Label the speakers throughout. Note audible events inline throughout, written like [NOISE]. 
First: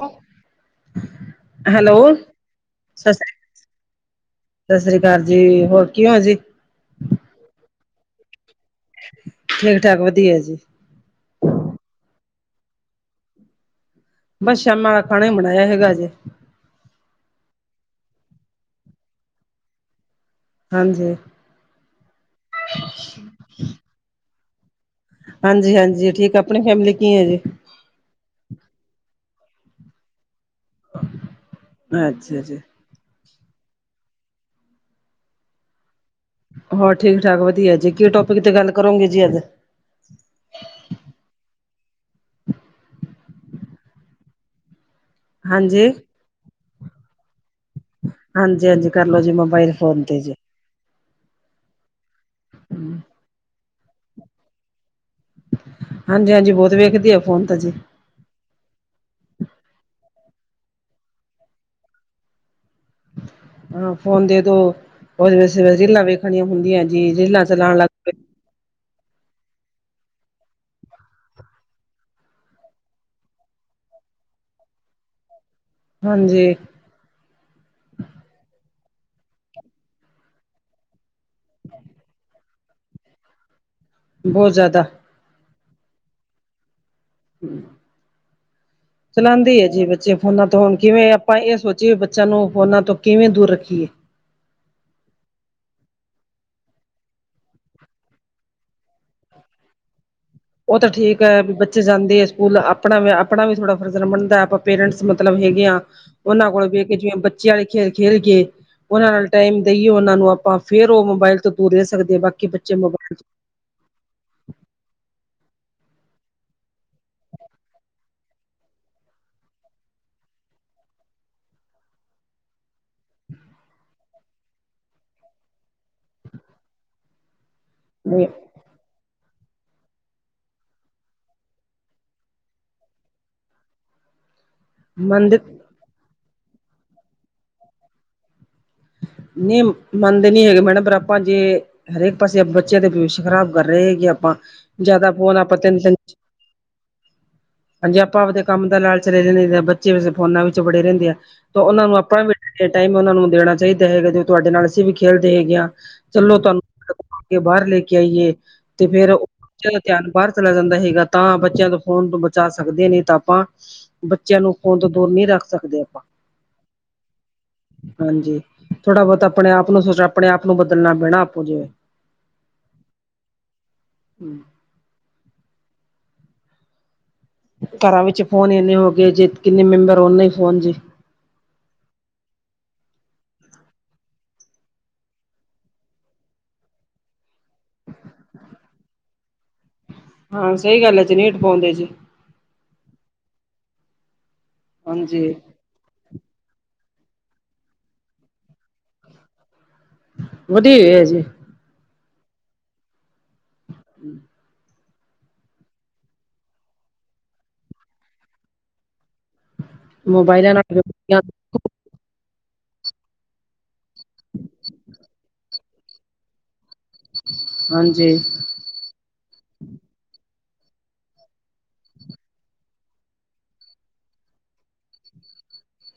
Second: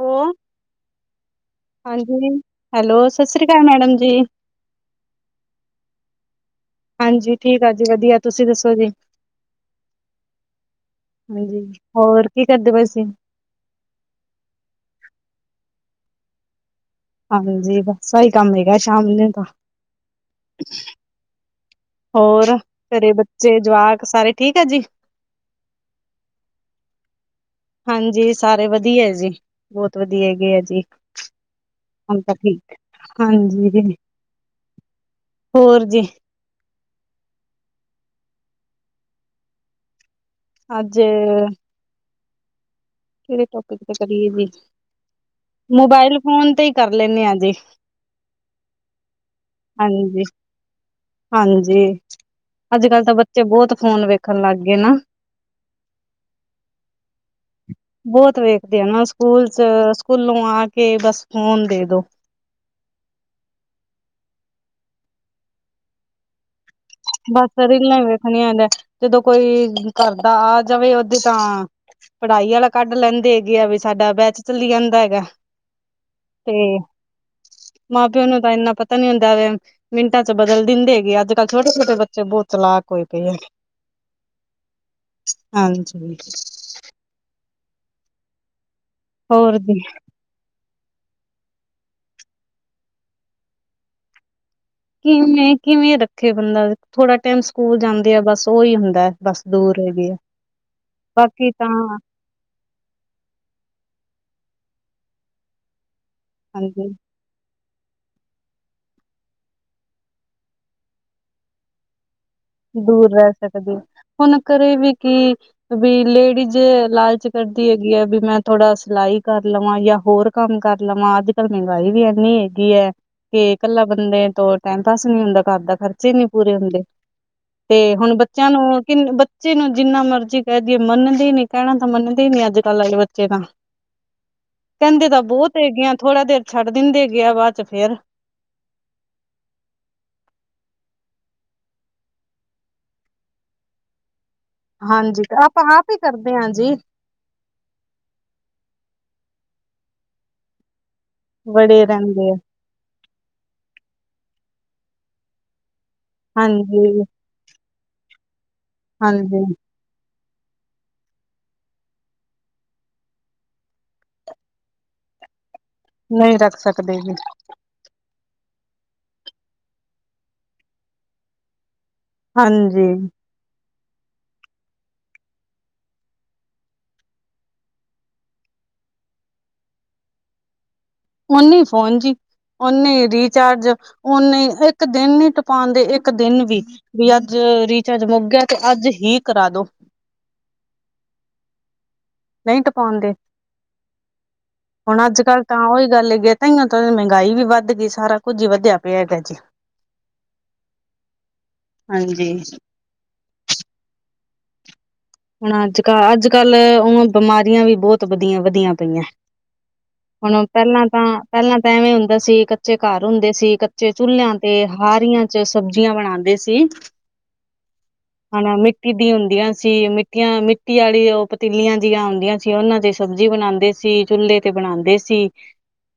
Speaker 1: Hello,
Speaker 2: hello
Speaker 1: ਹਾਂਜੀ, hello ਸਸਰੀ ਸ੍ਰੀ ਅਕਾਲ ਮੈਡਮ ਜੀ।
Speaker 2: ਸਾਸਰੀਕਾਲ ਜੀ, ਹੋਰ ਕੀ ਹਾਲ ਜੀ?
Speaker 1: ਹਾਂਜੀ ਠੀਕ ਆ ਜੀ ਵਧੀਆ, ਤੁਸੀਂ ਦੱਸੋ ਜੀ?
Speaker 2: ਠੀਕ ਠਾਕ, ਵਧੀਆ ਜੀ।
Speaker 1: ਹਾਂਜੀ, ਹੋਰ ਕੀ ਕਰਦੇ ਪਏ ਸੀ?
Speaker 2: ਬਸ ਸ਼ਾਮਾਂ ਵਾਲਾ ਖਾਣਾ ਹੀ ਬਣਾਇਆ ਹੈਗਾ ਅਜੇ।
Speaker 1: [UNINTELLIGIBLE] ਹਾਂਜੀ, ਬਸ ਆਹੀ ਕੰਮ ਹੈਗਾ, ਸ਼ਾਮ ਨੂੰ ਤਾਂ
Speaker 2: ਹਾਂਜੀ।
Speaker 1: ਹੋਰ, ਘਰੇ ਬੱਚੇ ਜਵਾਕ ਸਾਰੇ ਠੀਕ ਆ ਜੀ?
Speaker 2: ਹਾਂਜੀ, ਹਾਂਜੀ ਠੀਕ ਆ ਆਪਣੀ ਫੈਮਿਲੀ ਕੀ ਆ ਜੀ?
Speaker 1: ਹਾਂਜੀ, ਸਾਰੇ ਵਧੀਐ ਜੀ, ਬਹੁਤ ਵਧੀਆ ਹੈਗੇ ਆ ਜੀ। ਹੁਣ ਤਾਂ
Speaker 2: ਅੱਛਾ ਜੀ
Speaker 1: ਠੀਕ ਹਾਂਜੀ, ਹੋਰ ਜੀ।
Speaker 2: ਹੋਰ ਠੀਕ-ਠਾਕ ਵਧੀਆ ਜੀ, ਕੀ ਟੋਪਿਕ ਤੇ ਗੱਲ ਕਰੋਗੇ ਜੀ ਅੱਜ?
Speaker 1: ਅੱਜ ਕਿਹੜੇ ਟੋਪਿਕ ਤੇ ਕਰੀਏ ਜੀ,
Speaker 2: ਹਾਂਜੀ
Speaker 1: ਮੋਬਾਇਲ ਫੋਨ ਤੇ ਹੀ ਕਰ ਲੈਂਦੇ ਆਂ ਜੇ।
Speaker 2: ਹਾਂਜੀ-ਹਾਂਜੀ ਕਰਲੋ ਜੀ ਮੋਬਾਇਲ ਫੋਨ ਤੇ
Speaker 1: ਹਾਂਜੀ,
Speaker 2: ਜੇ।
Speaker 1: ਹਾਂਜੀ, ਅੱਜ -ਕੱਲ ਤਾਂ ਬੱਚੇ ਬਹੁਤ ਫੋਨ ਵੇਖਣ ਲੱਗ ਗਏ ਨਾ।
Speaker 2: ਹਾਂਜੀ -ਹਾਂਜੀ ਬਹੁਤ ਵੇਖਦੀ ਆ ਫੋਨ, ਤਾਂ ਜੇ
Speaker 1: ਬਹੁਤ ਵੇਖਦੇ ਆ ਨਾ, ਸਕੂਲ ਚ ਸਕੂਲੋਂ ਆ ਕੇ ਬਸ ਫੋਨ ਦੇ ਦੋ।
Speaker 2: ਹਾਂ, ਫੋਨ ਦੇਦੋ ਉਹਦੇ ਵਿੱਸ ਰੀਲਾਂ ਵੇਖਣੀਆਂ ਹੁੰਦੀਆਂ ਨੇ।
Speaker 1: ਬਸ ਰੀਲਾਂ ਹੀ ਵੇਖਣੀਆਂ ਨੇ, ਜਦੋਂ ਕੋਈ ਘਰਦਾ ਆ ਜਾਵੇ ਉਦੋਂ ਤਾਂ ਪੜ੍ਹਾਈ ਆਲਾ ਕੱਢ ਲੈਂਦੇ ਹੈਗੇ ਆ ਵੀ ਸਾਡਾ ਬੈਚ ਚਲੀ ਜਾਂਦਾ ਹੈਗਾ
Speaker 2: ਹਾਂਜੀ
Speaker 1: ਤੇ ਮਾਂ ਪਿਓ ਨੂੰ ਤਾਂ ਇੰਨਾ ਪਤਾ ਨੀ ਹੁੰਦਾ ਵੇ, ਮਿੰਟਾਂ ਚ ਬਦਲ ਦਿੰਦੇ ਹੈਗੇ ਅੱਜ ਕੱਲ ਛੋਟੇ, ਛੋਟੇ ਬੱਚੇ ਬਹੁਤ ਚਲਾਕ ਹੋਏ ਪਏ ਆ।
Speaker 2: ਬਹੁਤ ਜ਼ਿਆਦਾ।
Speaker 1: ਹਾਂਜੀ।
Speaker 2: ਚਲਾਉਦੇ
Speaker 1: ਹੋਰ
Speaker 2: ਆ
Speaker 1: ਦੀ
Speaker 2: ਜੀ ਬੱਚੇ ਫ ਫੋਨਾਂ ਤੋਂ ਹੁਣ ਕਿਵੇਂ ਆਪਾਂ ਇਹ ਸੋਚੀਏ ਵੀ ਬੱਚਿਆਂ ਨੂੰ ਫੋਨਾਂ ਤੋਂ ਕਿਵੇਂ ਦੂਰ ਰੱਖੀਏ।
Speaker 1: ਕਿਵੇਂ, ਕਿਵੇਂ ਰੱਖੇ ਬੰਦਾ, ਥੋੜਾ ਟੈਮ ਸਕੂਲ ਜਾਂਦੇ ਆ ਬਸ ਉਹੀ ਹੁੰਦਾ। ਬਸ ਦੂਰ ਹੇਗੇ ਆ।
Speaker 2: ਉਹ ਤਾਂ ਠੀਕ ਆ
Speaker 1: ਬਾਕੀ
Speaker 2: ਵੀ
Speaker 1: ਤਾਂ
Speaker 2: ਬੱਚੇ ਜਾਂਦੇ ਆ ਸਕੂਲ ਅਪ ਆਪਣਾ, ਆਪਣਾ ਵੀ ਥੋੜਾ ਫਰਜ਼ ਬਣਦਾ, ਆਪਾਂ ਪੇਰੈਂਟਸ ਮਤਲਬ ਹੈਗੇ ਆ, ਉਹਨਾਂ ਕੋਲ ਬੇਹ
Speaker 1: ਹਾਂਜੀ
Speaker 2: ਕੇ ਜਿਵੇਂ ਬ ਚੇਹ ਖੇ ਖੇਲ ਕੇ [INAUDIBLE] ਉਹਨਾਂ ਨਾਲ ਟਾਈਮ ਦੇਈਏ ਉਹਨਾਂ ਨੂੰ ਆਪਾਂ, ਫੇਰ ਉਹ ਮੋਬਾਇਲ ਤੋਂ ਦੂਰ ਰਹਿ ਸਕਦੇ ਬਾਕੀ ਬਚ
Speaker 1: ਦੂਰ ਰਹਿ ਸਕਦੀ, ਹੁਣ ਘਰੇ ਵੀ ਕੀ ਵੀ ਲੇਡੀਜ਼, ਲਾਲਚ ਕਰਦੀ ਹੈਗੀ ਹੈ, ਵੀ ਮੈਂ ਥੋੜਾ ਸਿਲਾਈ ਕਰ ਲਵਾਂ, ਜਾਂ ਹੋਰ ਕੰਮ ਕਰ ਲਵਾਂ, ਅੱਜ ਕੱਲ ਮਹਿੰਗਾਈ ਵੀ ਇੰਨੀ ਹੈਗੀ ਹੈ। ਤੇ ਇਕੱਲਾ ਬੰਦੇ ਤੋਂ ਟੈਮ ਪਾਸ ਨਹੀਂ ਹੁੰਦਾ, ਘਰ ਦਾ ਖਰਚੇ ਨਹੀਂ ਪੂਰੇ ਹੁੰਦੇ। ਤੇ ਹੁਣ, ਬੱਚਿਆਂ ਨੂੰ ਕਿ ਬੱਚੇ ਨੂੰ ਜਿੰਨਾ ਮਰਜ਼ੀ ਕਹਿ ਦੇਈਏ ਮੰਨਦੇ ਨੀ, ਕਹਿਣਾ ਤਾਂ ਮੰਨਦੇ ਨਈ, ਅੱਜ-ਕੱਲ ਆਲੇ ਬੱਚੇ ਤਾਂ। ਕਹਿੰਦੇ ਤਾਂ
Speaker 2: ਮੰਨਦੇ
Speaker 1: ਬਹੁਤ ਹੈਗੇ ਆਂ, ਥੋੜਾ ਦੇਰ ਛੱਡ ਦਿੰਦੇ ਹੈਗੇ ਆ ਬਾਅਦ ਚ ਫੇਰ
Speaker 2: ਨੀਂ, ਮੰਨਦੇ ਨੀ ਹੈਗੇ, ਮੈਡਮ ਪਰ ਆਪਾਂ ਜੇ ਹਰੇਕ ਪਾਸੇ, ਆਪ ਬੱਚਿਆਂ ਦਾ ਭਵਿੱਸ਼ ਖ਼ਰਾਬ ਕਰ ਰਹੇ ਹੈ ਆਪਾਂ ਜਿਆਦਾ,
Speaker 1: ਹਾਂਜੀ
Speaker 2: ਫੋਨ ਆਪਾਂ ਤਿੰਨ
Speaker 1: ਆਪ
Speaker 2: ਤਿਨ
Speaker 1: ਹੀ
Speaker 2: ਚ
Speaker 1: ਕਰਦੇ ਹਾਂ ਜੀ
Speaker 2: ਹਾਂਜੀ, ਆਪਾਂ ਆਪਦੇ ਕੰਮ ਦਾ ਲਾਲਚ ਲੇ ਰਹਦੇ, ਬੱਚੇ ਵੈਸੇ ਫੋਨਾ ਵਿੱਚ ਵੜੇ ਰਹਿੰਦੇ ਆ ਤੋ
Speaker 1: ਬੜੇ
Speaker 2: ਉਹਨਾਂ ਨੂੰ, ਆਪਾਂ
Speaker 1: ਰਹਿੰਦੇ ਆ
Speaker 2: ਵੀ ਟਾਈਮ ਉਹਨਾਂ ਨੂੰ ਦੇਣਾ ਚਾਹੀਦਾ ਹੈਗਾ, ਤੇ ਤੁਹਾਡੇ ਨਾਲ ਅਸੀਂ ਵੀ ਖੇਡਦੇ ਹੈਗੇ ਹਾਂ ਚਲੋ ਤੁਹਾਨੂੰ
Speaker 1: ਹਾਂਜੀ
Speaker 2: [UNINTELLIGIBLE] ਕੇ ਬਾਹਰ ਲੈ ਕੇ ਆਈਏ ਤੇ ਫੇਰ [INAUDIBLE]
Speaker 1: ਹਾਂਜੀ
Speaker 2: ਧਿਆਨ, ਬਾਹਰ ਚਲਾ ਜਾਂਦਾ ਹੈਗਾ, ਤਾਂ ਬੱਚਿਆਂ ਤੋਂ ਫੋਨ ਤੋਂ ਬਚਾ ਸਕਦੇ ਨੇ ਤਾਂ ਆਪਾਂ। ਬੱਚਿਆਂ ਨੂੰ ਫੋਨ ਤੋ ਦੂਰ ਨਈ ਰੱਖ ਸਕਦੇ ਆਪਾ।
Speaker 1: ਨਹੀ ਰੱਖ ਸਕਦੇ ਜੀ।
Speaker 2: ਹਾਂਜੀ, ਥੋੜ੍ਹਾ-ਬੋਤ ਅਪਣੇ ਆਪ ਨੂੰ ਅਪਣੇ ਆਪ ਨੂੰ ਬਦਲਣਾ ਪੈਣਾ ਆਪੋ ਜੇ
Speaker 1: ਹਾਂਜੀ।
Speaker 2: ਘਰਾ ਵਿੱਚ ਫੋਨ ਇੰਨੇ ਹੋ ਗਏ ਜੇ, ਕਿੰਨੇ ਮੈਂਬਰ ਓਨੇ ਈ ਫੋਨ ਜੇ‌।
Speaker 1: ਫੋਨੀ-ਫੋਨ ਜੀ। ਉਹਨੇ ਈ ਰੀਚਾਰਜ ਓਨੇ ਈ ਇੱਕ ਦਿਨ ਨੀ ਟਪਾਂਦੇ ਏਕ ਦਿਨ ਵੀ। ਵੀ ਅੱਜ, ਰੀਚਾਰਜ ਮੁੱਕ ਗਿਆ ਤੇ ਅੱਜ ਹੀ ਕਰਾਦੋ।
Speaker 2: ਹਾਂ ਸਹੀ ਗੱਲ ਆ ਜ ਨਈ ਟਪਾਉਂਦੇ ਜੀ।
Speaker 1: ਨਹੀਂ, ਤਪਾਉਂਦੇ, ਹੁਣ
Speaker 2: ਹਾਂਜੀ
Speaker 1: ਅੱਜ-ਕੱਲ ਤਾਂ ਉਹੀ ਗੱਲ ਹੈਗੀ ਏ ਤਾਂ ਇਓ ਮਹਿੰਗਾਈ ਵੀ ਵੱਧ ਗਈ, ਸਾਰਾ ਕੁੱਝ ਹੀ ਵੱਧਿਆ ਪਿਆ ਹੈਗਾ ਜੇ‌।
Speaker 2: ਵਧੀ ਹੋਇਆ ਜੀ
Speaker 1: ਹਾਂਜੀ।
Speaker 2: ਹੂ
Speaker 1: ਹੁਣ ਅੱਜ-ਕੱਲ, ਅੱਜ ਕੱਲ ਓਂ ਬਿਮਾਰੀਆਂ ਵੀ ਬੋਹਤ ਵਧੀਆ, ਵਧੀਆਂ ਪਈਆਂ। ਹੁਣ,
Speaker 2: ਮੋਬਾਇਲਾਂ ਨਾਲ
Speaker 1: ਪਹਿਲਾਂ ਤਾਂ ਪਹਿਲਾਂ ਐਵੇਂ ਹੁੰਦਾ ਸੀ ਕੱਚੇ ਘਰ ਹੁੰਦੇ ਸੀ, ਕੱਚੇ ਚੁਲਿਆਂ ਤੇ ਹਾਰੀਆਂ'ਚ ਸਬਜ਼ੀਆਂ ਬਣਾਂਦੇ ਸੀ।
Speaker 2: ਹਾਂਜੀ
Speaker 1: ਹਨਾ ਮਿੱਟੀ ਦੀ ਹੁੰਦੀਆਂ ਸੀ, ਮਿੱ ਮਿੱਟੀਆ, ਮਿੱਟੀ ਵਾਲੀ ਉਹ ਪਤੀਲੀਆਂ ਜੀਆਂ ਹੁੰਦੀਆਂ ਸੀ, ਉਹਨਾਂ ਤੇ ਸਬਜ਼ੀ ਬਣਾਂਦੇ ਸੀ, ਚੁੱਲੇ ਤੇ ਬਣਾਂਦੇ ਸੀ,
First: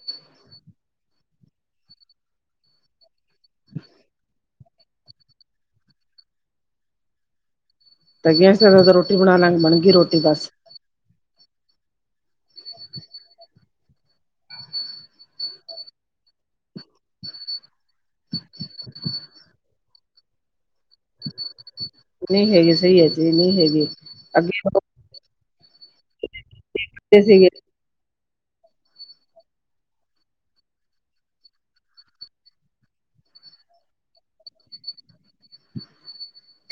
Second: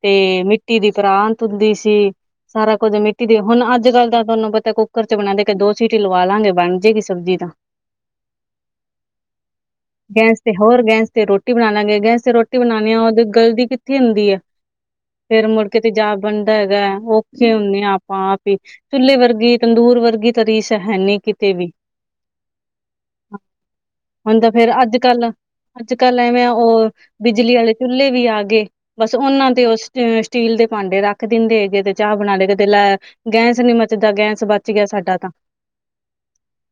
Speaker 1: ਤੇ ਮਿੱਟੀ ਦੀ ਪਰਾਂਤ ਹੁੰਦੀ ਸੀ। ਸਾਰਾ ਕੁੱਝ ਮਿੱਟੀ ਦੇ ਹੁਣ ਅੱਜ-ਕੱਲ ਤਾਂ ਤੁਹਾਨੂੰ ਪਤਾ ਕੁੱਕਰ'ਚ ਬਣਾਂਦੇ, ਕੇ ਦੋ ਸੀਟੀ ਲਵਾ ਲਾਂਗੇ ਬਣਜੇਗੀ ਸਬਜ਼ੀ ਤਾਂ।
Speaker 2: ਤਾਂ ਗੈਸ ਰੋਟੀ ਬਣਾਲਾਂਗੇ ਬਣੀ
Speaker 1: ਗੈਸ ਤੇ ਹੋਰ, ਗੈਸ ਤੇ ਰੋਟੀ ਬਣਾ ਲਾਂਗੇ, ਗੈਸ ਤੇ ਰੋਟੀ ਬਣਾਣੀ ਆ ਉਹਦੀ ਗਲਦੀ ਕਿੱਥੇ ਹੁੰਦੀ ਏ। ਫੇਰ ਮੁੜਕੇ ਤੇਜਾਬ ਬਣਦਾ ਹੈਗਾ ਔਖੇ ਹੁੰਨੇ ਆਂ ਆਪਾਂ-ਆਪੀ। ਚੁੱਲੇ ਵਰਗੀ, ਤੰਦੂਰ ਵਰਗੀ, ਤ ਰੀਸ ਹੈਨੀ ਕਿਤੇ ਵੀ।
Speaker 2: ਨਹੀਂ ਹੈਗੀ ਸਹੀ ਆ ਜੀ, ਨਹੀਂ ਹੈਗੀ।
Speaker 1: ਹੁਣ ਤਾ
Speaker 2: ਅੱਗੇ
Speaker 1: ਫੇਰ ਅੱਜ-ਕੱਲ, ਅੱਜ-ਕੱਲ ਐਵੇਂ ਆ ਉਹ
Speaker 2: ਕਰਦੇ ਸੀਗੇ
Speaker 1: ਬਿਜਲੀ ਵਾਲੇ ਚੁੱਲੇ ਵੀ ਆਗੇ। ਬਸ ਉਹਨਾਂ ਤੇ ਉਹ ਸਟੀਲ ਦੇ ਭਾਂਡੇ ਰੱਖ ਦਿੰਦੇ ਹੇਗੇ ਤੇ ਚਾਹ ਬਣਾਲੇ, ਕਦੇ ਲੈ ਗੈਸ ਨੀ ਮਚਦਾ, ਗੈਸ ਬਚਗਿਆ ਸਾਡਾ ਤਾ,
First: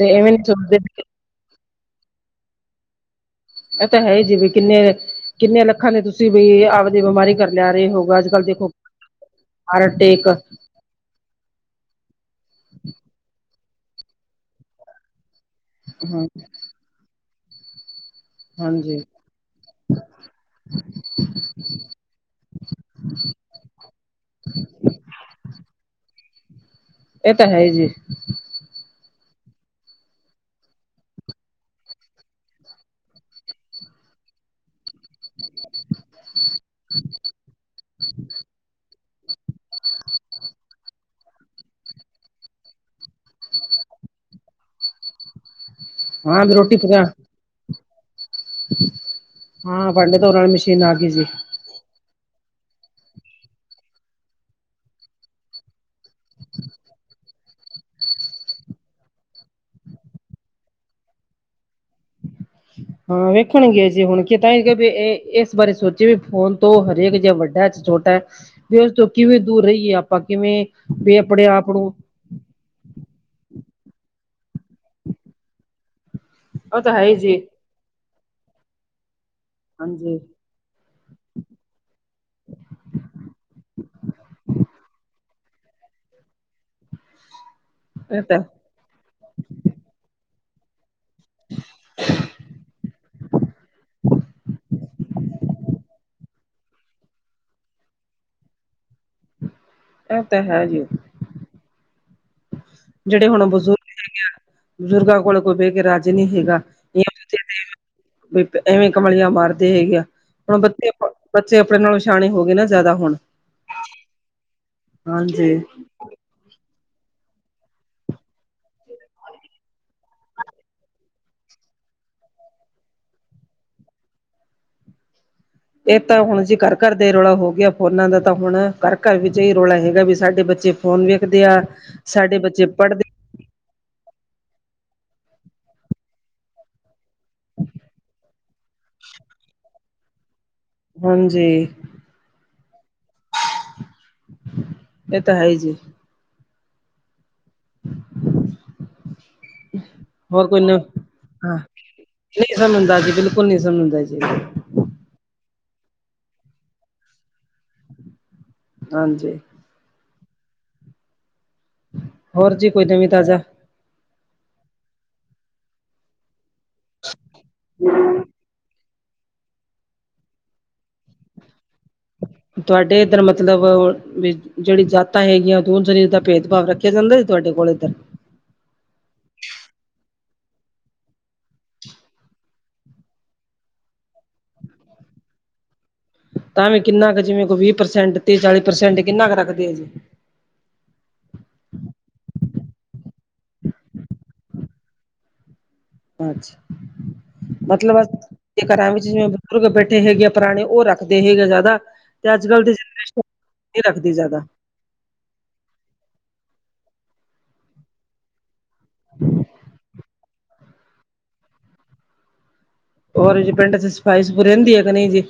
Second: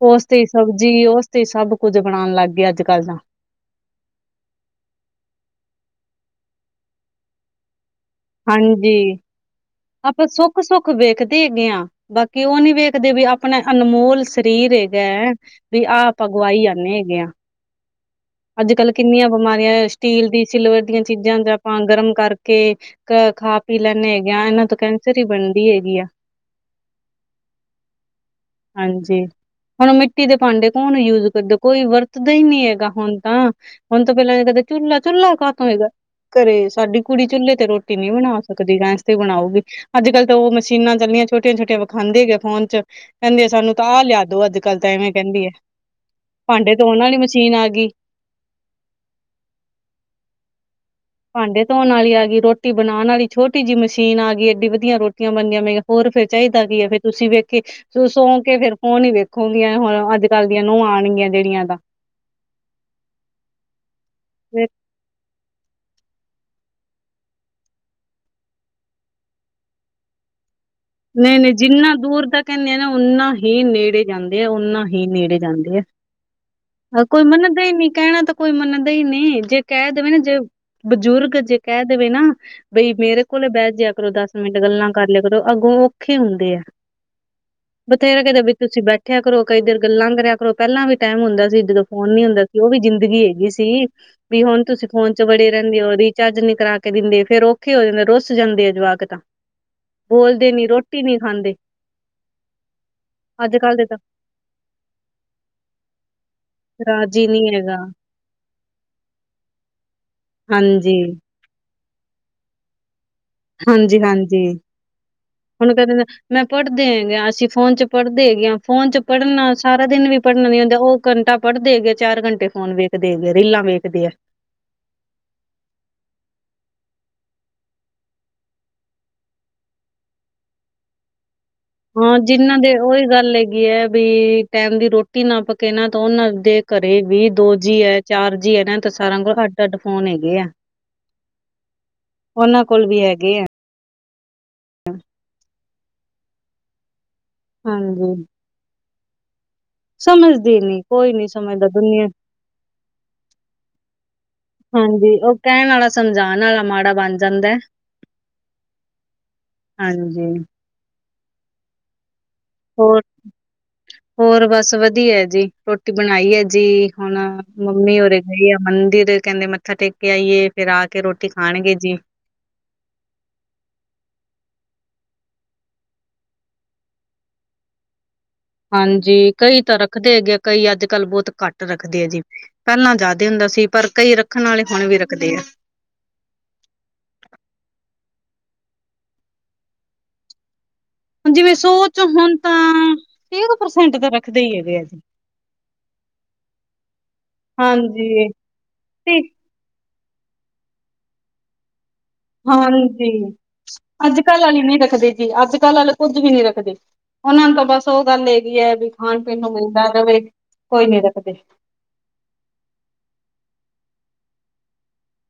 Speaker 1: ਓਸ
Speaker 2: ਐਵੇਂ ਨੀ
Speaker 1: ਤੇ
Speaker 2: ਸੋਚਦੇ
Speaker 1: ਸਬਜ਼ੀ ਓਸ ਤੇ ਸਭ ਕੁੱਝ ਬਣਾਣ ਲੱਗ ਗਏ ਅੱਜ-ਕੱਲ ਤਾ।
Speaker 2: ਇਹ ਤਾਂ ਹੈ ਜਿਵੇਂ ਕਿੰਨੇ, ਕਿੰਨੇ ਲੱਖਾਂ ਦੇ ਤੁਸੀਂ ਵੀ ਆਪਦੀ, ਬਿਮਾਰੀ ਘਰ ਲਿਆਰੇ ਹੋ
Speaker 1: ਹਾਂਜੀ, ਆਪਾ ਸੁੱਖ-ਸੁੱਖ ਵੇਖਦੇ ਹੇਗੇ ਆਂ, ਬਾਕੀ ਉਹ ਨੀ ਵੇਖਦੇ ਵੀ ਆਪਣਾ ਅਨਮੋਲ ਸਰੀਰ ਹੇਗਾ ਵੀ ਆਹ
Speaker 2: ਹਾਂ
Speaker 1: ਆਪਾ ਗਵਾਈ ਜਾਂਨੇ ਹੇਗੇ ਆ, ਅੱਜ-ਕੱਲ
Speaker 2: ਹਾਂਜੀ
Speaker 1: ਕਿੰਨੀਆਂ ਬਿਮਾਰੀਆਂ ਸਟੀਲ ਦੀ, ਸਿਲਵਰ ਦੀਆਂ ਚੀਜ਼ਾਂ'ਚ ਆਪਾਂ ਗਰਮ ਕਰਕੇ ਅ, ਖਾ-ਪੀ ਲੈਂਨੇ ਹੈਗੇ ਆਂ ਇਹ ਨਾਲ ਤ ਕੈਂਸਰ ਹੀ ਬਣਦੀ ਹੇਗੀ ਆ।
Speaker 2: ਇਹ ਤਾ ਹੈਈ ਜੀ।
Speaker 1: ਹਾਂਜੀ। ਹੁਣ ਮਿੱਟੀ ਦੇ ਭਾਂਡੇ ਕੌਣ ਯੂਜ ਕਰਦਾ, ਕੋਈ ਵਰਤਦਾ ਹੀ ਨਹੀ‌ ਹੇਗਾ ਹੁਣ ਤਾਂ। ਹੁਣ ਤੋਂ ਪਹਿਲਾਂ ਕਦੇ, ਚੁੱਲਾ, ਚੁੱਲਾ ਕਾ ਤੋ‌ ਹੋਏਗਾ, ਘਰੇ ਸਾਡੀ ਕੁੜੀ ਚੁੱਲੇੇ ਤੇ ਰੋਟੀ ਨਹੀਂ ਬਣਾ ਸਕਦੀ। ਗੈਂਸ ਤੇ ਬਣਾਊਗੀ। ਅੱਜ-ਕੱਲ ਤਾਂ ਉਹ ਮਸ਼ੀਨਾਂ ਚੱਲੀਆਂ ਛੋਟੀਆਂ-ਛੋਟੀਆਂ ਵਿਖਾਂਦੇ ਹੈਗੇ ਆ ਫੋਨ'ਚ। ਕਹਿੰਦੀ ਆ ਸਾਨੂੰ ਤਾਂ ਆ ਲਿਆਦੋ ਅੱਜ-ਕੱਲ ਤੇ ਐਂਵੇਂ ਕਹਿੰਦੀ ਏ,
Speaker 2: ਹਾਂ ਵੀ
Speaker 1: ਭਾਂਡੇ
Speaker 2: ਰੋਟੀ
Speaker 1: ਧੋਣ
Speaker 2: ਪਕਾ
Speaker 1: ਵਾਲੀ ਮਸ਼ੀਨ ਆਗੀ।
Speaker 2: ਹਾਂ, ਭਾੰਡੇ ਧੋਣ ਨਾਲ ਵਾਲੀ ਮਸ਼ੀਨ ਆਗੀ ਜੀ।
Speaker 1: ਭਾਂਡੇ ਧੋਣ ਵਾਲੀ ਆਗੀ, ਰੋਟੀ ਬਣਾਣ ਵਾਲੀ ਛੋਟੀ ਜਿਹੀ ਮਸ਼ੀਨ ਆਗੀ, ਏਡੀ ਵਧੀਆ ਰੋਟੀਆਂ ਬਣਦੀਆਂ ਮੇਂ ਹੋਰ ਫੇਰ ਚਾਹੀਦਾ ਕੀ ਆ‌, ਫਿਰ ਤੁਸੀ ਵੇਖੇ ਸੋਂਕੇ ਫੋਨ ਹੀ ਵੇਖੋਂਗੀਆ, ਹੁਣ ਅੱਜ-ਕੱਲ ਦੀਆਂ ਨੂੰਹਾਂ ਆਣਗੀਆਂ ਜਿਹੜੀਆਂ ਤਾ।
Speaker 2: ਹਾਂ ਵੇਖਣਗੀਆਂ, ਜੇ ਹੁਣ ਕਿ ਤਾਂ ਵੀ ਇਹ ਇਸ ਬਾਰੇ ਸੋਚੇ ਵੀ ਫੋਨ ਤੋਂ ਹਰੇਕ ਜਾ ਵੱਡਾ ਛੋਟਾ ਏ, ਵੀ ਓਸ ਤੋਂ ਕਿਵੇਂ ਦੂਰ ਰਹੀਏ, ਆਪਾ ਕਿਵੇਂ ਵੀ ਆਪਣੇ
Speaker 1: ਨੲੀਂ-ਨੲੀਂ,
Speaker 2: ਆਪ ਨੂੰ
Speaker 1: ਜਿੰਨਾ ਦੂਰ ਦਾ ਕੈਨੇ ਆ ਨਾ, ਓਨਾ ਹੀ ਨੇੜੇ ਜਾਂਦੇ ਐ-ਓਨਾ ਹੀ ਨੇੜੇ ਜਾਂਦੇ ਐ।
Speaker 2: ਉਹ ਤਾਂ
Speaker 1: ਅ
Speaker 2: ਹੈ ਹੀ
Speaker 1: ਕੋਈ
Speaker 2: ਜੀ
Speaker 1: ਮੰਨਦਾ ਈ ਨੀ, ਕੈਣਾ ਤਾਂ ਕੋਈ ਮੰਨਦਾ ਈ ਨੀ, ਜੇ ਕੈਅ ਦੇਵੇ
Speaker 2: ਹਾਂਜੀ
Speaker 1: ਨਾ ਜੇ ਬਜ਼ੁਰਗ ਜੇ ਕੈਅ ਦੇਵੇ ਨਾ, ਬਈ ਮੇਰੇ ਕੋਲੇ ਬੈਅ ਜਿਆ ਕਰੋ, ਦਸ ਮਿੰਟ ਗੱਲਾਂ ਕਰ ਲਿਆ ਅੱਗੋ ਔਖੇ ਹੁੰਦੇ ਐ,
Speaker 2: ਇਹ
Speaker 1: ਬਥੇਰੇ
Speaker 2: ਤਾਂ
Speaker 1: ਕਿਤੇ ਬੀ ਤੁਸੀਂ ਬੈਠਿਆ ਕਰੋ, ਕਈ ਦੇਰ ਗੱਲਾਂ ਕਰਿਆ ਕਰੋ। ਪਹਿਲਾਂ ਵੀ ਟੈਮ ਹੁੰਦਾ ਸੀ, ਜਦੋਂ ਫੋਨ ਨੀ ਹੁੰਦਾ ਸੀ, ਓ ਵੀ ਜ਼ਿੰਦਗੀ ਹੈਗੀ ਸੀ। ਵੀ ਹੁਣ ਤੁਸੀਂ ਫੋਨ ਚ ਵੜੇ ਰਹਿੰਨੇ ਓ ਬੀ। ਚਾਰਜਰ ਨੀ ਕਰਾ ਕੇ ਦਿੰਦੇ ਫੇਰ ਔਖੇ ਹੋ ਜੰਦੇ ਰੁੱਸ ਜਾਂਦੇ ਐ ਜਵਾਕ ਤਾਂ।
Speaker 2: ਇਹ ਤਾਂ
Speaker 1: ਬੋਲਦੇ ਨੀ
Speaker 2: ਹੈ ਜੀ
Speaker 1: ਰੋਟੀ ਨੀਂ ਖਾਂਦੇ।
Speaker 2: ਜਿਹੜੇ ਹੁਣ
Speaker 1: ਅੱਜ ਕੱਲ੍ਹ
Speaker 2: ਬਜ਼ੁਰਗ
Speaker 1: ਦੇ ਤਾਂ
Speaker 2: ਹੈਗੇ ਬਜ਼ੁਰਗਾਂ ਕੋਲ ਕੋਈ ਬੇ ਕੇ ਰਾਜੀ ਨੀ ਹੇਗਾ,
Speaker 1: ਰਾਜੀ ਨੀ ਹੈਗਾ
Speaker 2: [UNINTELLIGIBLE] ਏ ਤ ਐਵੇਂ ਕਮਲੀਆਂ ਮਾਰਦੇ ਹੈਗੇ ਆ, ਹੁਣ ਬੱਚੇ
Speaker 1: ਹਾਂਜੀ
Speaker 2: ਬੱਚੇ ਆਪਣੇ ਨਾਲੋ ਸ਼ਿਆਣੇ ਹੋ ਗੇ ਨਾ ਜ਼ਿਆਦਾ ਹੁਣ।
Speaker 1: ਹਾਂਜੀ-ਹਾਂਜੀ,
Speaker 2: ਹਾਂਜੀ
Speaker 1: ਹੁਣ ਕੈ ਦੇਦ ਮੈਂ ਪੜ੍ਹਦੇ ਹੈਗੇ ਆਂ ਅਸੀਂ ਫੋਨ ਚ, ਪੜ੍ਹਦੇ ਹੈਗੇ ਆਂ, ਫੋਨ ਚ ਪੜ੍ਹਨਾ, ਸਾਰਾ ਦਿਨ ਵੀ ਪੜ੍ਹਨਾ ਨੀ ਹੁੰਦਾ। ਓ ਘੰਟਾ ਪੜ੍ਹਦੇ ਏਗੇ ਐ ਚਾਰ ਘੰਟੇ ਫੋਨ ਵੇਖਦੇ ਏਗੇ ਆ, ਰੀਲਾਂ ਵੇਖਦੇ ਐ।
Speaker 2: ਏ ਤਾਂ ਹੁਣ ਜੀ ਘਰ-ਘਰ ਦੇ ਰੌਲਾ ਹੋ ਗਿਆ ਫੋਨਾਂ ਦਾ ਤਾਂ ਹੁਣ ਘਰ-ਘਰ ਏਈ ਵਿੱਚ ਰੌਲਾ ਹੈਗਾ ਵੀ ਸਾਡੇ ਬੱਚੇ ਫ਼ੋਨ ਵੇਖਦੇ ਆ
Speaker 1: ਹਾਂ
Speaker 2: ਸਾਡੇ
Speaker 1: ਜਿੰਨਾਂ
Speaker 2: ਬੱਚੇ
Speaker 1: ਦੇ ਉਹੀ
Speaker 2: ਪੜ੍ਹਦੇ
Speaker 1: ਗੱਲ ਹੈਗੀ ਐ ਵੀ, ਟੈਮ ਦੀ ਰੋਟੀ ਨਾ ਪਕੇ ਨਾ ਤਾਂ ਓਨਾਂ ਦੇ ਘਰੇ ਵੀ ਦੋ ਜੀ ਐ ਚਾਰ ਜੀ ਐ ਨਾ ਤਾਂ ਸਾਰਾਂ ਕੋਲ ਅੱਡ-ਅੱਡ ਫੋਨ ਹੈਗੇ ਐ।
Speaker 2: ਹਾਂਜੀ।
Speaker 1: ਕੋਲ ਵੀ ਹੈਗੇ ਆ।
Speaker 2: ਏ ਤਾਂ ਹੈ ਈ ਜੀ।
Speaker 1: ਹਾਂਜੀ।
Speaker 2: ਹੋਰ
Speaker 1: ਸਮਜਦੇ
Speaker 2: ਨ
Speaker 1: ਨੀ ਕੋਈ ਨੀ
Speaker 2: ਹਾਂ
Speaker 1: ਸਮਜਦਾ ਦੁਨੀਆਂ
Speaker 2: ਨਹੀਂ ਸਮਜਦਾ ਜੀ ਬਿਲਕੁਲ ਨਹੀਂ ਸਮਜਦਾ ਜੀ।
Speaker 1: ਹਾਂਜੀ ਓ ਕੈਅਣ ਆਲਾ ਸਮਝਾਣ ਆਲਾ ਮਾੜਾ ਬਣ ਜਾਂਦੈ।
Speaker 2: ਹਾਂਜੀ।
Speaker 1: ਹਾਂਜੀ।
Speaker 2: ਹੋਰ ਜੀ ਕੋਈ ਨਵੀਂ ਤਾਜ਼ਾ।
Speaker 1: ਹੋਰ ਬਸ ਵਦੀਐ ਜੀ ਰੋਟੀ ਬਨਾਈ ਐ ਜੀ ਹੁਣ, ਮੰਮੀ ਉਰੇ ਗੲੀ ਐ ਮੰਦਿਰੇ ਕਹਿੰਦੇ ਮੱਥਾ ਟੇਕ ਏ ਆਈਏ ਫਿਰ ਆ ਕੇ ਰੋਟੀ ਖਾਣਗੇ ਜੀ।
Speaker 2: ਤੁਆਡੇ ਏਧਰ ਮਤਲਬ ਵੀ ਜਿਹੜੀ ਜਾਤਾਂ ਹੈਗੀਆਂ [UNINTELLIGIBLE] ਚੀਜ ਦਾ ਭੇਦਭਾਵ ਰੱਖ [UNINTELLIGIBLE] ਦੈ ਤੁਹਾਡੇ ਕੋਲ ਏਦਰ
Speaker 1: ਹਾਂਜੀ ਕਈ ਤਾਂ ਰੱਖਦੇ ਹੈਗੇ ਆ ਕਈ ਅੱਜ ਕੱਲ੍ਹ ਬੋਤ ਘੱਟ ਰੱਖਦੇ ਐ ਜੀ। ਪਹਿਲਾਂ ਜ਼ਾਦੇ ਹੁੰਦਾ ਸੀ ਪਰ ਕਈ ਰੱਖਨ ਆਲੇ ਹੁਨ ਵੀ ਰੱਖਦੇ ਐ।
Speaker 2: ਤਾਂਵੀ ਕਿੰਨਾ ਕ ਜਿਵੇਂ ਕੋ ਵੀਹ ਪ੍ਰਸੈਂਟ, ਤੀ-ਚਾਲੀ ਪ੍ਰਸੈਂਟ ਕਿੰਨਾ ਕ ਰੱਖਦੇ ਐ ਜੀ।
Speaker 1: ਹੁਣ ਜਿਵੇਂ, ਸੋਚ ਹੁਣ ਤਾਂ ਤੀਹ ਕੁ ਪਰਸੈਂਟ ਤਾਂ ਰੱਖਦੇ ਈ ਹੈਗੇ ਆ ਜੀ।
Speaker 2: ਅੱਛਾ ਮਤਲਬ
Speaker 1: ਹਾਂਜੀ
Speaker 2: ਕ
Speaker 1: ਤੇ
Speaker 2: [UNINTELLIGIBLE] [UNINTELLIGIBLE] ਬੈਠੇ ਹੈਗੇ ਆ ਪੁਰਾਣੇ ਓ ਰੱਖਦੇ ਹੈਗੇ ਜਾਦਾ।
Speaker 1: ਹਾਂਜੀ,
Speaker 2: ਰੱਖਦੀ
Speaker 1: ਅੱਜ
Speaker 2: ਜ਼ਿਆਦਾ
Speaker 1: ਕੱਲ੍ਹ ਆਲ ਈ ਨੀ ਰੱਖਦੇ ਏ ਅੱਜ ਕੱਲ੍ਹ ਆਲ ਕੁੱਝ ਵੀ ਨੀ ਰੱਖਦੇ। ਓਨਾਂ ਨੂੰ ਤਾਂ ਬਸ ਉਹ ਗੱਲ ਹੇਗੀ ਐ ਵੀ ਖਾਣ-ਪੀਣ ਨੂੰ ਮਿਲਦਾ ਰਵੇ ਕੋਈ ਨੀ ਰੱਖਦੇ।
Speaker 2: ਹੋਰ ਜੀ ਪਿੰਡ ਚ ਸਫਾਈ ਸਫੂ ਰਹਿੰਦੀ ਐ ਕਿ ਨੲੀਂ ਜੀ?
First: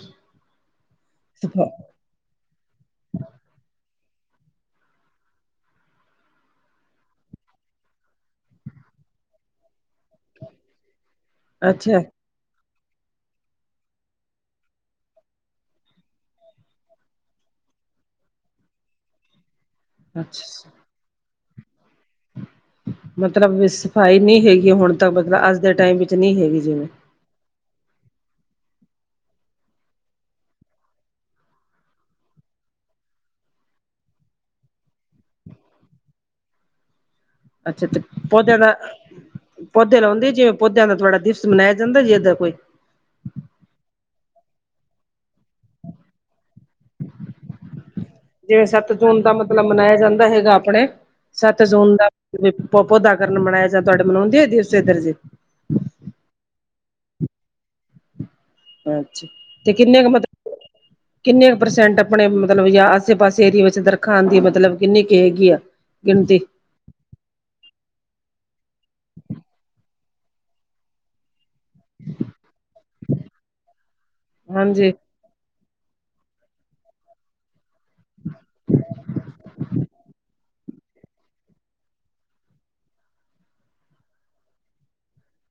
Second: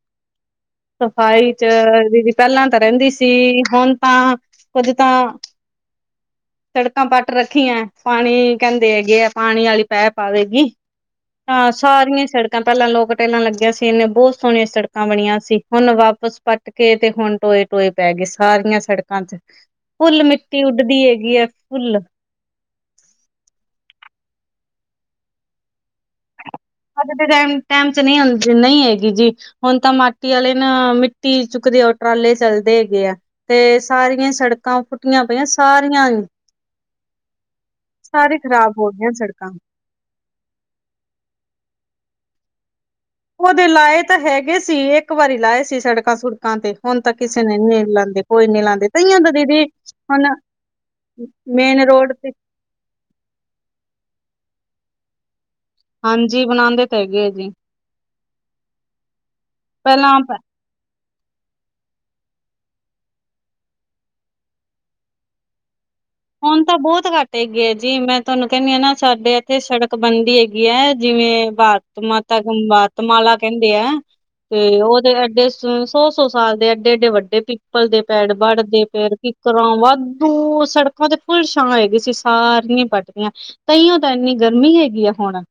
Speaker 1: ਸਫ਼ਾਈ ਚ ਦੀਦੀ ਪਹਿਲਾਂ ਤਾਂ ਰਹਿੰਦੀ ਸੀ ਹੁਣ ਤਾਂ, ਕੁੱਝ ਤਾਂ ਛੜਕਾਂ ਪੱਟ ਰੱਖੀਐਂ ਪਾਣੀ ਕਹਿੰਦੇ ਹੈਗੇ ਐ ਪਾਣੀ ਆਲੀ ਪੈਪ ਆਵੇਗੀ। ਹਾਂ
Speaker 2: ਅੱਛਾ
Speaker 1: ਸਾਰੀਐਂ ਸੜਕਾਂ ਪਹਿਲਾਂ ਲੋਕ ਟੈਲਾਂ ਲੱਗਿਆਂ ਸੀ ਇਨੇ ਬਹੁਤ ਸੋਹਣੀਆਂ ਸੜਕਾਂ ਬਣੀਆਂ ਸੀ। ਹੁਣ ਵਾਪਸ ਪੱਟ ਕੇ ਤੇ ਹੁਣ ਟੋਏ-ਟੋਏ ਪੈ ਗਏ ਸਾਰੀਆਂ ਸੜਕਾਂ ਚ। ਫੁੱਲ ਮਿੱਟੀ
Speaker 2: ਅੱਛਾ
Speaker 1: ਉੱਡਦੀ ਹੈਗੀ ਐ ਫੁੱਲ।
Speaker 2: ਮਤਲਬ ਸਫਾਈ ਨੀ ਹੈਗੀ ਹੁਣ ਤਾ ਮਤਲਾ ਅੱਜ ਦੇ ਟਾਈਮ ਵਿੱਚ ਨੀ ਹੈਗੀ ਜੀ।
Speaker 1: ਅੱਜ ਦੇ ਟੈਮ ਟੈਮ ਚ ਨੲੀਂ ਹੰਜੀ ਨੲੀਂ ਹੈਗੀ ਜੀ ਹੁਨ ਤਾਂ ਮਾਟੀ ਆਲੇ ਨਾ ਮਿੱਟੀ ਚੁੱਕਦੇ ਓ ਟਰਾਲੇ ਚੱਲਦੇ ਹੈਗੇ ਐ। ਤੇ ਸਾਰੀਆਂ ਸੜਕਾਂ ਪੁੱਂਟੀਆਂ ਪਈਐਂਂ ਸਾਰੀਆਂ ਈ।
Speaker 2: ਅੱਛਾ ਤੇ
Speaker 1: ਸਾਰੇ
Speaker 2: ਪੌਦਿਆਂ
Speaker 1: ਖ਼ਰਾਬ
Speaker 2: ਦਾ
Speaker 1: ਹੋ ਗਿਆਂ ਸੜਕਾਂ।
Speaker 2: ਪੌਦੇ ਲੋਉਂਦੀ, ਜਿਵੇਂ ਪੌਦਿਆਂ ਦਾ ਥੋੜਾ, ਦਿਸਮ ਲੈ ਜਾਂਦਾ ਜੇਦਾ ਕੋਈ।
Speaker 1: ਪੌਦੇ ਲਾਏ ਤਾਂ ਹੈਗੇ ਸੀ, ਏਕ ਵਾਰੀ ਲਾਏ ਸੀ ਸੜਕਾਂ ਸੁੜਕਾਂ ਤੇ। ਹੁਣ ਤਾਂ ਕਿਸੇ ਨੇ ਨੀ ਲਾਂਦੇ, ਕੋਏ ਨੀ
Speaker 2: ਜਿਵੇਂ
Speaker 1: ਲਾਂਦੇ,
Speaker 2: ਸੱਤ
Speaker 1: ਕਈਆਂ
Speaker 2: ਜੂਨ
Speaker 1: ਦਾ ਦੀਦੀ,
Speaker 2: ਮਤਲਬ ਮਨਾਇਆ ਜਾਂਦਾ
Speaker 1: ਹੁਣ
Speaker 2: ਹੈਗਾ
Speaker 1: ਮੇਨ ਰੋਡ ਤੇ
Speaker 2: ਪੋ ਪੌਦਾ ਕਰਨ ਮਨਾਇਆ ਜਾ, ਤੁਹਾਡੇ ਮਨਾਉਂਦੇ ਆ ਦਿਵਸ ਇੱਧਰ ਜੇ?
Speaker 1: ਹਾਂਜੀ ਬਣਾਂਦੇ ਤੇ ਹੈਗੇ ਐ ਜੀ।
Speaker 2: ਅੱਛਾ, ਤੇ ਕਿੰਨੇ ਕੁ
Speaker 1: ਪਹਿਲਾਂ
Speaker 2: ਮਤ
Speaker 1: [INAUDIBLE]
Speaker 2: ਕਿੰਨੇ ਪ੍ਰਸੈਂਟ ਅਪਣੇ ਮਤਲਬ ਯਾ ਆਸੇ ਪਾਸੇ ਏਰੀਏ ਵਿੱਚ ਦਰਖਾ ਦੀ ਮਤਲਬ ਕਿੰਨੀ ਕੇ ਹੈਗੀ ਆ? ਗਿਣਤੀ।
Speaker 1: ਹੁਣ ਤਾਂ ਬਹੁਤ ਘੱਟ ਹੈਗੀ ਏ, ਜੀ ਮੈਂ ਤੁਆਨੂੰ ਕੇਹਣੀ ਆ ਨਾ, ਸਾਡੇ ਏਥੇ ਸੜਕ ਬਣਦੀ ਹੈਗੀ ਐ ਜਿਵੇਂ [UNINTELLIGIBLE] ਮਾਤਾ ਕੰ ਵਾਤਮਾਲਾ ਕੈਂਦੇ ਐ, ਤੇ
Speaker 2: ਹਾਂਜੀ
Speaker 1: ਉਹ ਤੇ ਐਡੇ ਸੌ ਸੌ ਸਾਲ ਦੇ ਐਡੇ ਐਏਡੇ ਵੱਡੇ ਪਿੱਪਲ ਦੇ ਪੈੜ ਵੜਦੇ ਪੈੜ ਕਿਕਰਾਂ ਵਾਧੂ ਸੜਕ ਤੇ ਫੁੱਲ ਛਾਂ ਹੈਗੀ ਸੀ। ਸਾਰੀਆਂ ਵੱਟਦੀਆਂ ਤਹੀਓ ਤਾਂ ਇੰਨੀ ਗਰਮੀ ਹੈਗੀ ਆ ਹੁਣ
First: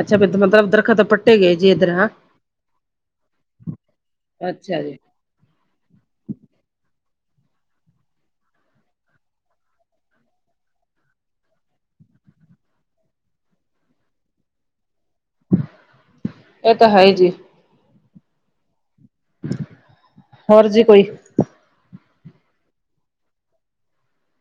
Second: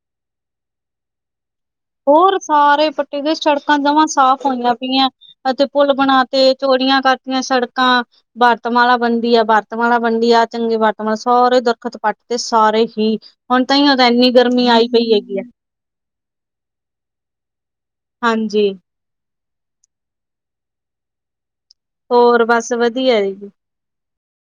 Speaker 2: ਅੱਛਾ ਮਤਲਬ ਉੱਧਰ ਦਰੱਖਤ ਪਟ ਗਏ ਜੇ ਇਧਰਾਂ
Speaker 1: ਹੋਰ ਸਾਰੇ ਪੱਟੇ ਦੇ ਸੜਕਾਂ ਦਵਾਂ ਸਾਫ਼ ਹੋਈਆਂ
Speaker 2: ਅੱਛਾ ਜੀ
Speaker 1: ਪਈਆਂ। ਅਤੇ ਪੁਲ ਬਣਾ ਤੇ ਚੋੜੀਆਂ ਕਰਤੀਆਂ ਸੜਕਾਂ ਵਰਤਮਾਲਾ ਬਣਦੀ ਆ, ਬਰਤਮਾਲਾ ਬਣਦੀ ਆ, ਚੰਗੇ ਵਰਤਮਾਲਾ, ਸਾਰੇ ਦਰਖਤ ਕੱਟ ਤੇ, ਸਾਰੇ ਹੀ। ਹੁਣ ਤਾਇਓ ਤਾਂ ਇੰਨੀ ਗਰਮੀ ਆਈ ਪਈ ਹੈਗੀ ਏ।
Speaker 2: ਏਹ ਤਾਂ ਹੈ ਈ ਜੀ।
Speaker 1: ਹਾਂਜੀ।
Speaker 2: ਹੋਰ ਜੀ ਕੋਈ?
Speaker 1: ਹੋਰ ਬਾਸ ਵਧੀਆ [UNINTELLIGIBLE]